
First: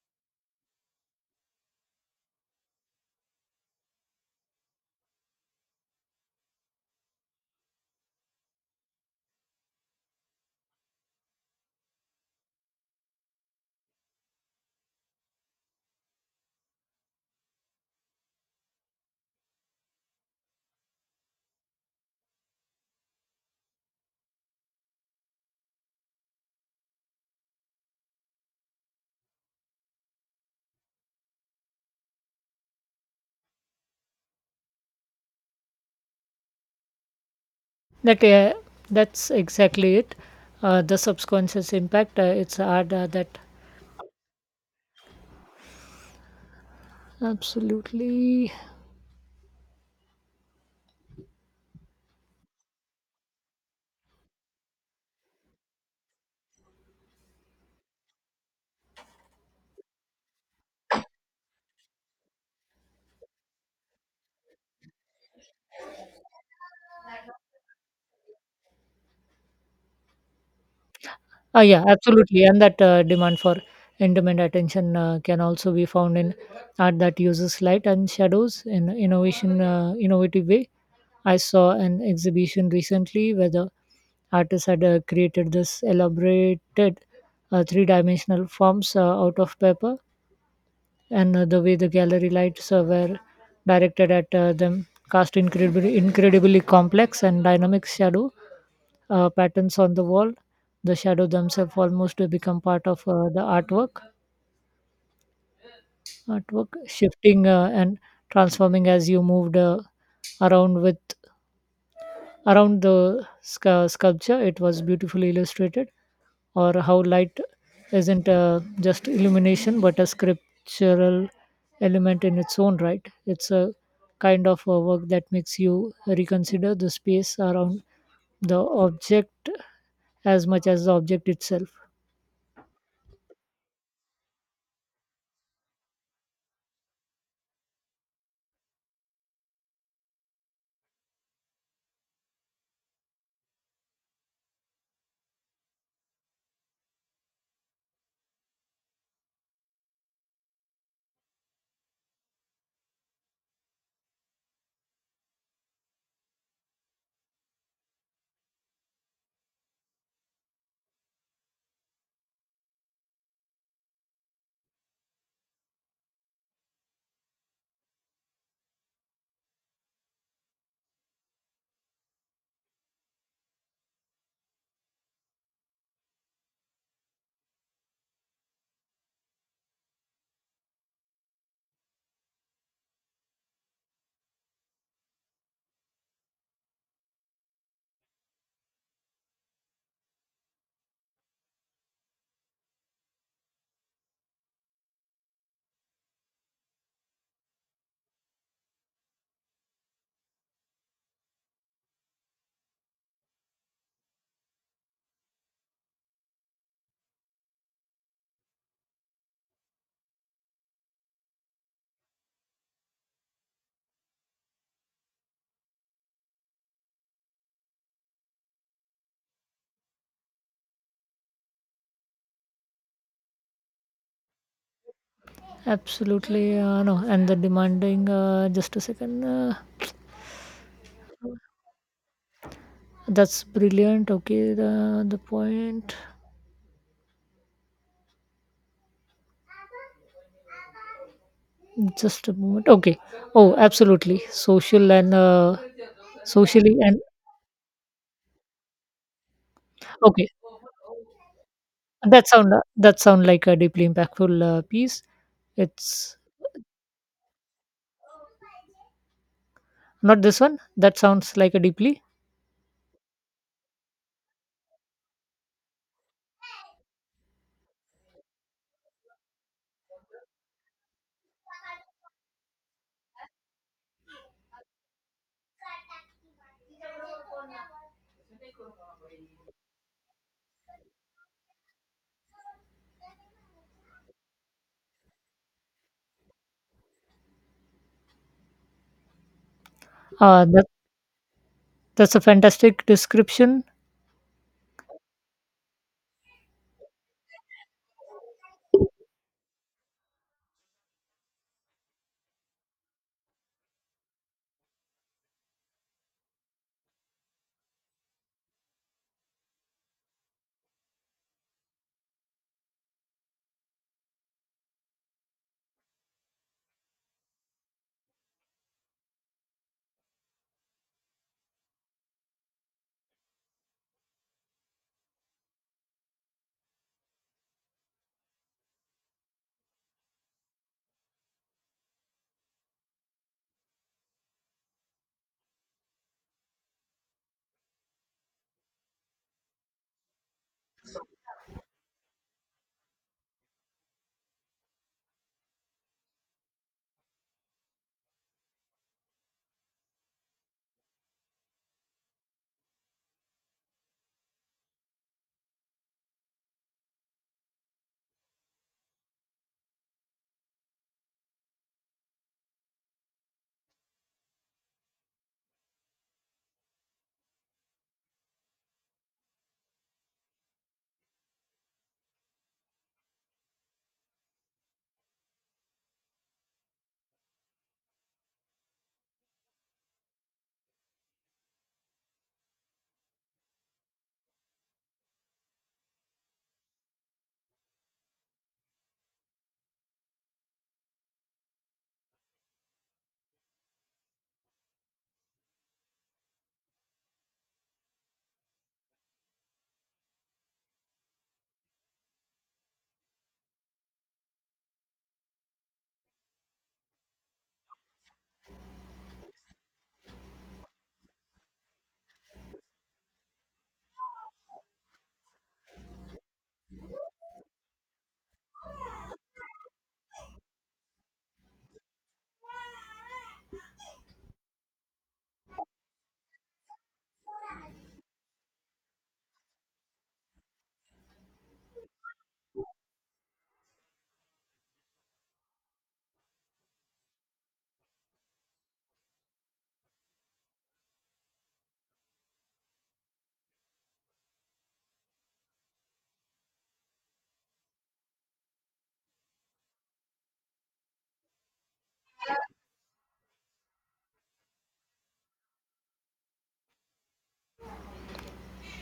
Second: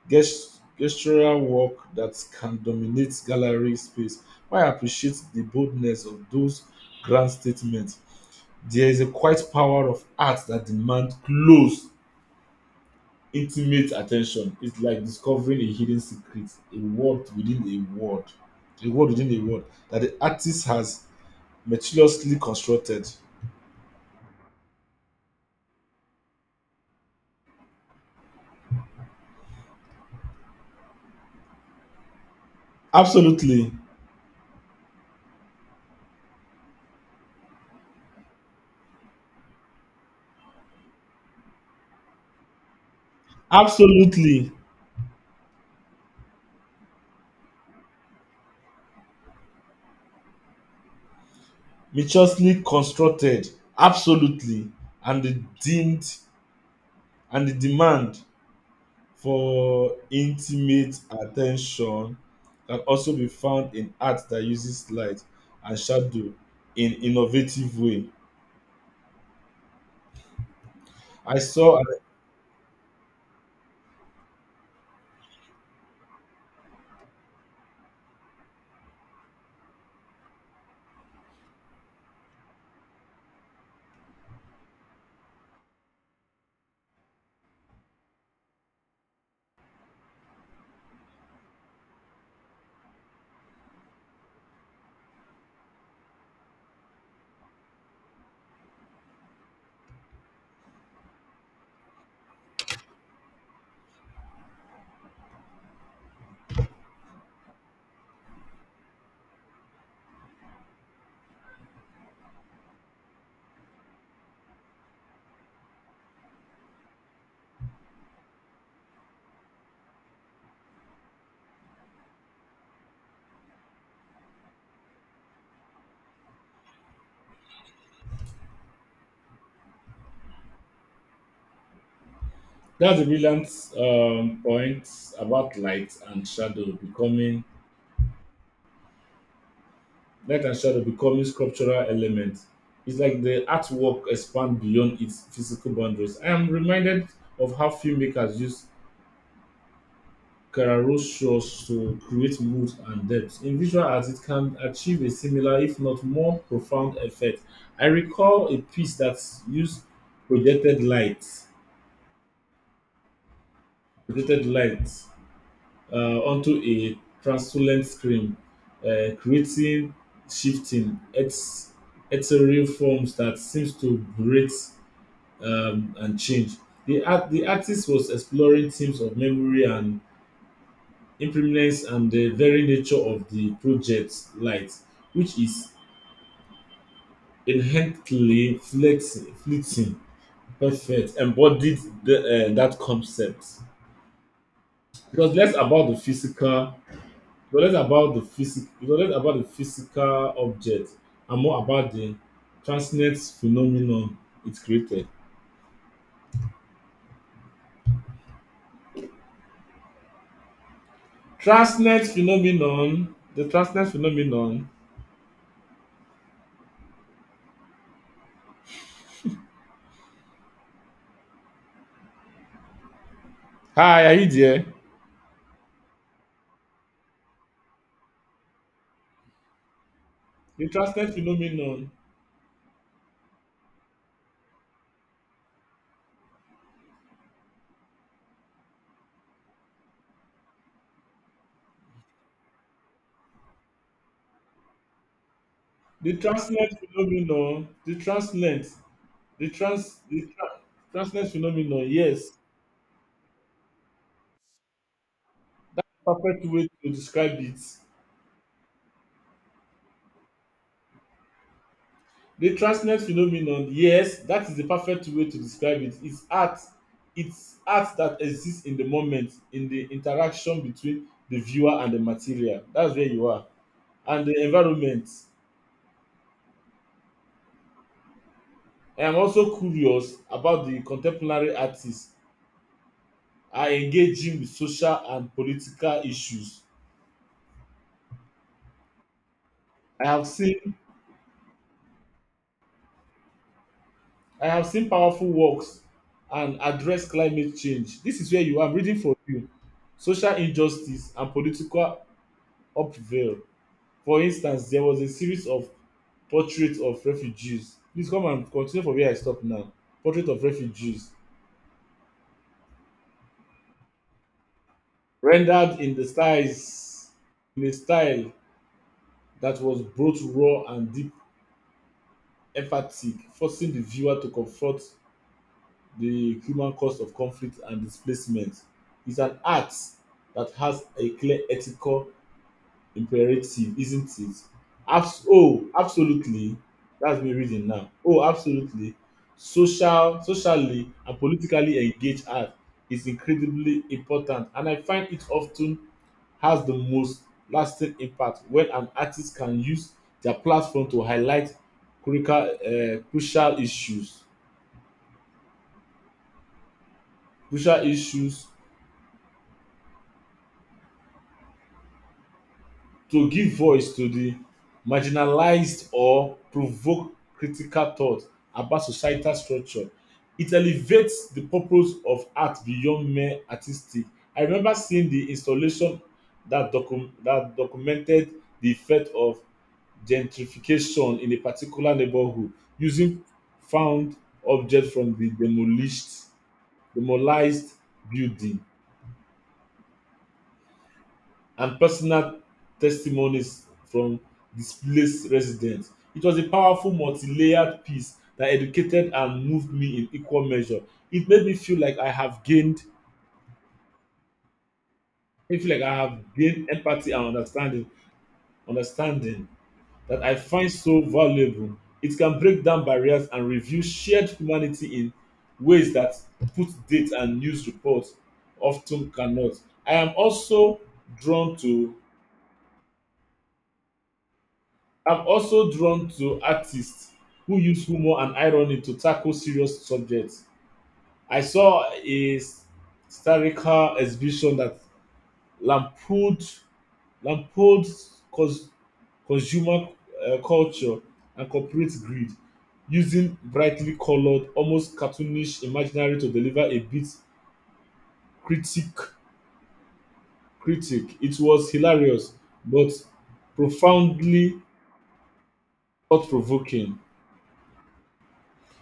Speaker 2: gestural work that can dominate gallery space. I appreciate the boldness of those grand statements. There is a quiet power of art that demands close intimate attention. Is like discovering a hidden secret, a world within a world within a world that the artist has meticulously constructed. Absolutely,
Speaker 1: that that's exactly it the subconscious impact it's hard that
Speaker 2: absolutely,
Speaker 1: absolutely.
Speaker 2: meticulously constructed, absolutely, and the deemed and the demand for intimate attention can also be found in art that uses light and shadow in innovative way. I
Speaker 1: Ah,
Speaker 2: saw.
Speaker 1: yeah, absolutely. And that demand for intimate attention can also be found in art that uses light and shadows in innovative way. I saw an exhibition recently where the artist had created this elaborated three-dimensional forms out of paper and the way the gallery lights were directed at them cast incredibly complex and dynamic shadow patterns on the wall, the shadow themselves almost become part of the artwork shifting and transforming as you moved around with around the sculpture. It was beautifully illustrated or how light isn't just illumination but a scriptural element in its own right. It's a kind of a work that makes you reconsider the space around the object as much as the object itself.
Speaker 2: That's a brilliant point about light and shadow becoming sculptural elements. It's like the artwork expands beyond its physical boundaries. I am reminded of how filmmakers use chiaroscuros to create mood and depth. In visual art, it can achieve a similar, if not more profound effect. I recall a piece that used projected light, projected light onto a translucent screen, creating shifting ethereal forms that seems to breathe and change. The artist was exploring themes of memory and impermanence and the very nature of the project's light, which is inherently fleeting. Perfect. Embodied that concept. Because less about the physical. It was less about the physical object and more about the transient phenomenon it created. Transient phenomenon, the transient phenomenon. Hi, are you there?
Speaker 1: Absolutely, no, and the demanding, just a second,
Speaker 2: The transient phenomenon,
Speaker 1: that's brilliant. Okay, the point. Just a moment. Okay. Oh, absolutely. Social and,
Speaker 2: the transient
Speaker 1: socially and
Speaker 2: phenomenon, the transient, the
Speaker 1: okay.
Speaker 2: transient phenomenon.
Speaker 1: That
Speaker 2: Yes,
Speaker 1: sound, that sound like a deeply impactful piece. It's
Speaker 2: perfect way to describe it.
Speaker 1: not this one. That sounds like a deeply.
Speaker 2: The transient phenomenon, yes, that is the perfect way to describe it. It's art. It's art that exists in the moment, in the interaction between the viewer and the material. That's where you are. And the environment. I am also curious about the contemporary artists are engaging with social and political issues. I have
Speaker 1: That
Speaker 2: seen.
Speaker 1: that's a fantastic description.
Speaker 2: I have seen powerful works and address climate change. This is where you are. I'm reading for you. Social injustice and political upheaval. For instance, there was a series of portraits of refugees. Please come and continue from where I stop now. Portrait of refugees rendered in the styles in a style that was both raw and deep emphatic, forcing the viewer to confront the human cost of conflict and displacement. It's an art that has a clear ethical imperative, isn't it? Oh, absolutely. That's me reading now. Oh, absolutely. Social, socially and politically engaged art is incredibly important, and I find it often has the most lasting impact when an artist can use their platform to highlight crucial issues. Crucial issues to give voice to the marginalized or provoke critical thought about societal structure. It elevates the purpose of art beyond mere artistic. I remember seeing the installation that documented the effect of gentrification in a particular neighborhood using found objects from the demolished building and personal testimonies from displaced residents. It was a powerful, multi layered piece that educated and moved me in equal measure. It made me feel like I have gained, I feel like I have gained empathy and understanding, understanding that I find so valuable. It can break down barriers and reveal shared humanity in ways that put dates and news reports often cannot. I am also drawn to I'm also drawn to artists who use humor and irony to tackle serious subjects. I saw a satirical exhibition that lampooned, lampooned cons- consumer culture and corporate greed, using brightly colored, almost cartoonish imaginary to deliver a bit critic critic. It was hilarious, but profoundly thought-provoking.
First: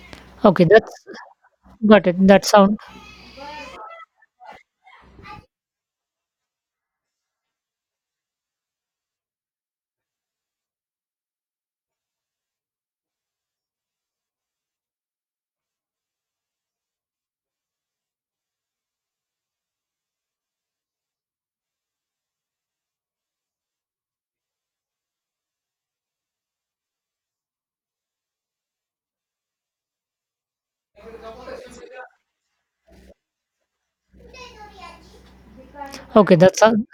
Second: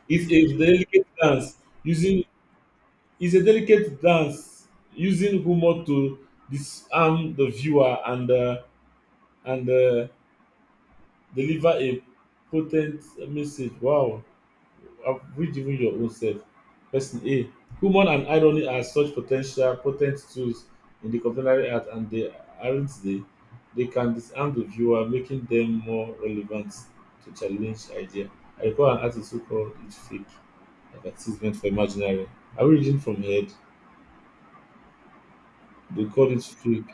Speaker 2: It's a
Speaker 1: Okay, that's
Speaker 2: delicate dance
Speaker 1: got it.
Speaker 2: using
Speaker 1: That sound.
Speaker 2: It's a delicate dance using humor to disarm the viewer and and uh, deliver a potent message. Wow, I've read even your own self. Person A. Humor and irony are such potential potent tools in the contemporary art, and they aren't they. They can disarm the viewer, making them more relevant to challenge idea. I recall an artist who called it fake advertisement for imaginary. Are we reading from head? They called
Speaker 1: Okay,
Speaker 2: it
Speaker 1: that's sound.
Speaker 2: fake.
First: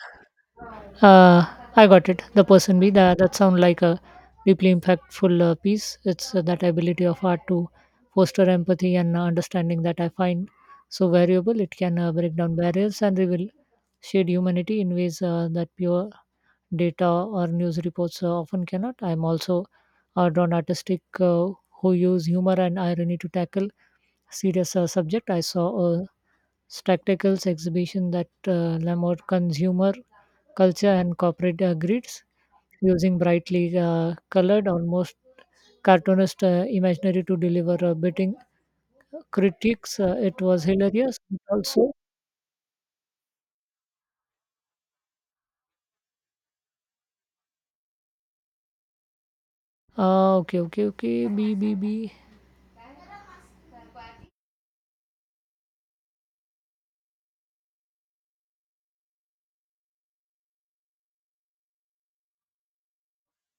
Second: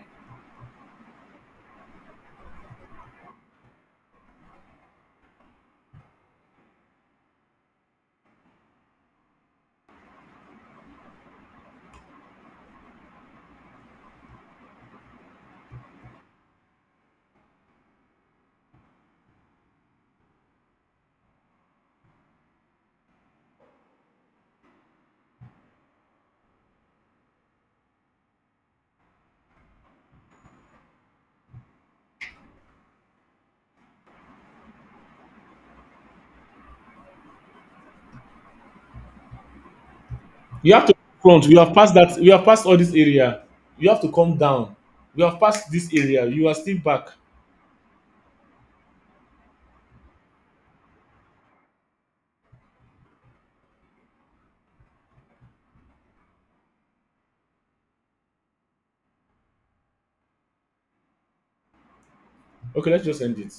Speaker 1: Uh, I got it. The person B. That that sounds like a deeply impactful piece. It's that ability of art to foster empathy and understanding that I find so variable. It can break down barriers and reveal shared humanity in ways that pure data or news reports often cannot. I'm also drawn artistic who use humor and irony to tackle serious subject. I saw a spectacles exhibition that Lamont consumer culture and corporate grids using brightly colored, almost cartoonist imaginary to deliver biting critiques. It was
Speaker 2: You have to
Speaker 1: hilarious, but
Speaker 2: front. We have
Speaker 1: also,
Speaker 2: passed that. We have passed all this area. You have to come down. We have passed this area. You are still back.
Speaker 1: okay, okay, okay, B, B, B.
Speaker 2: Okay, let's just end it.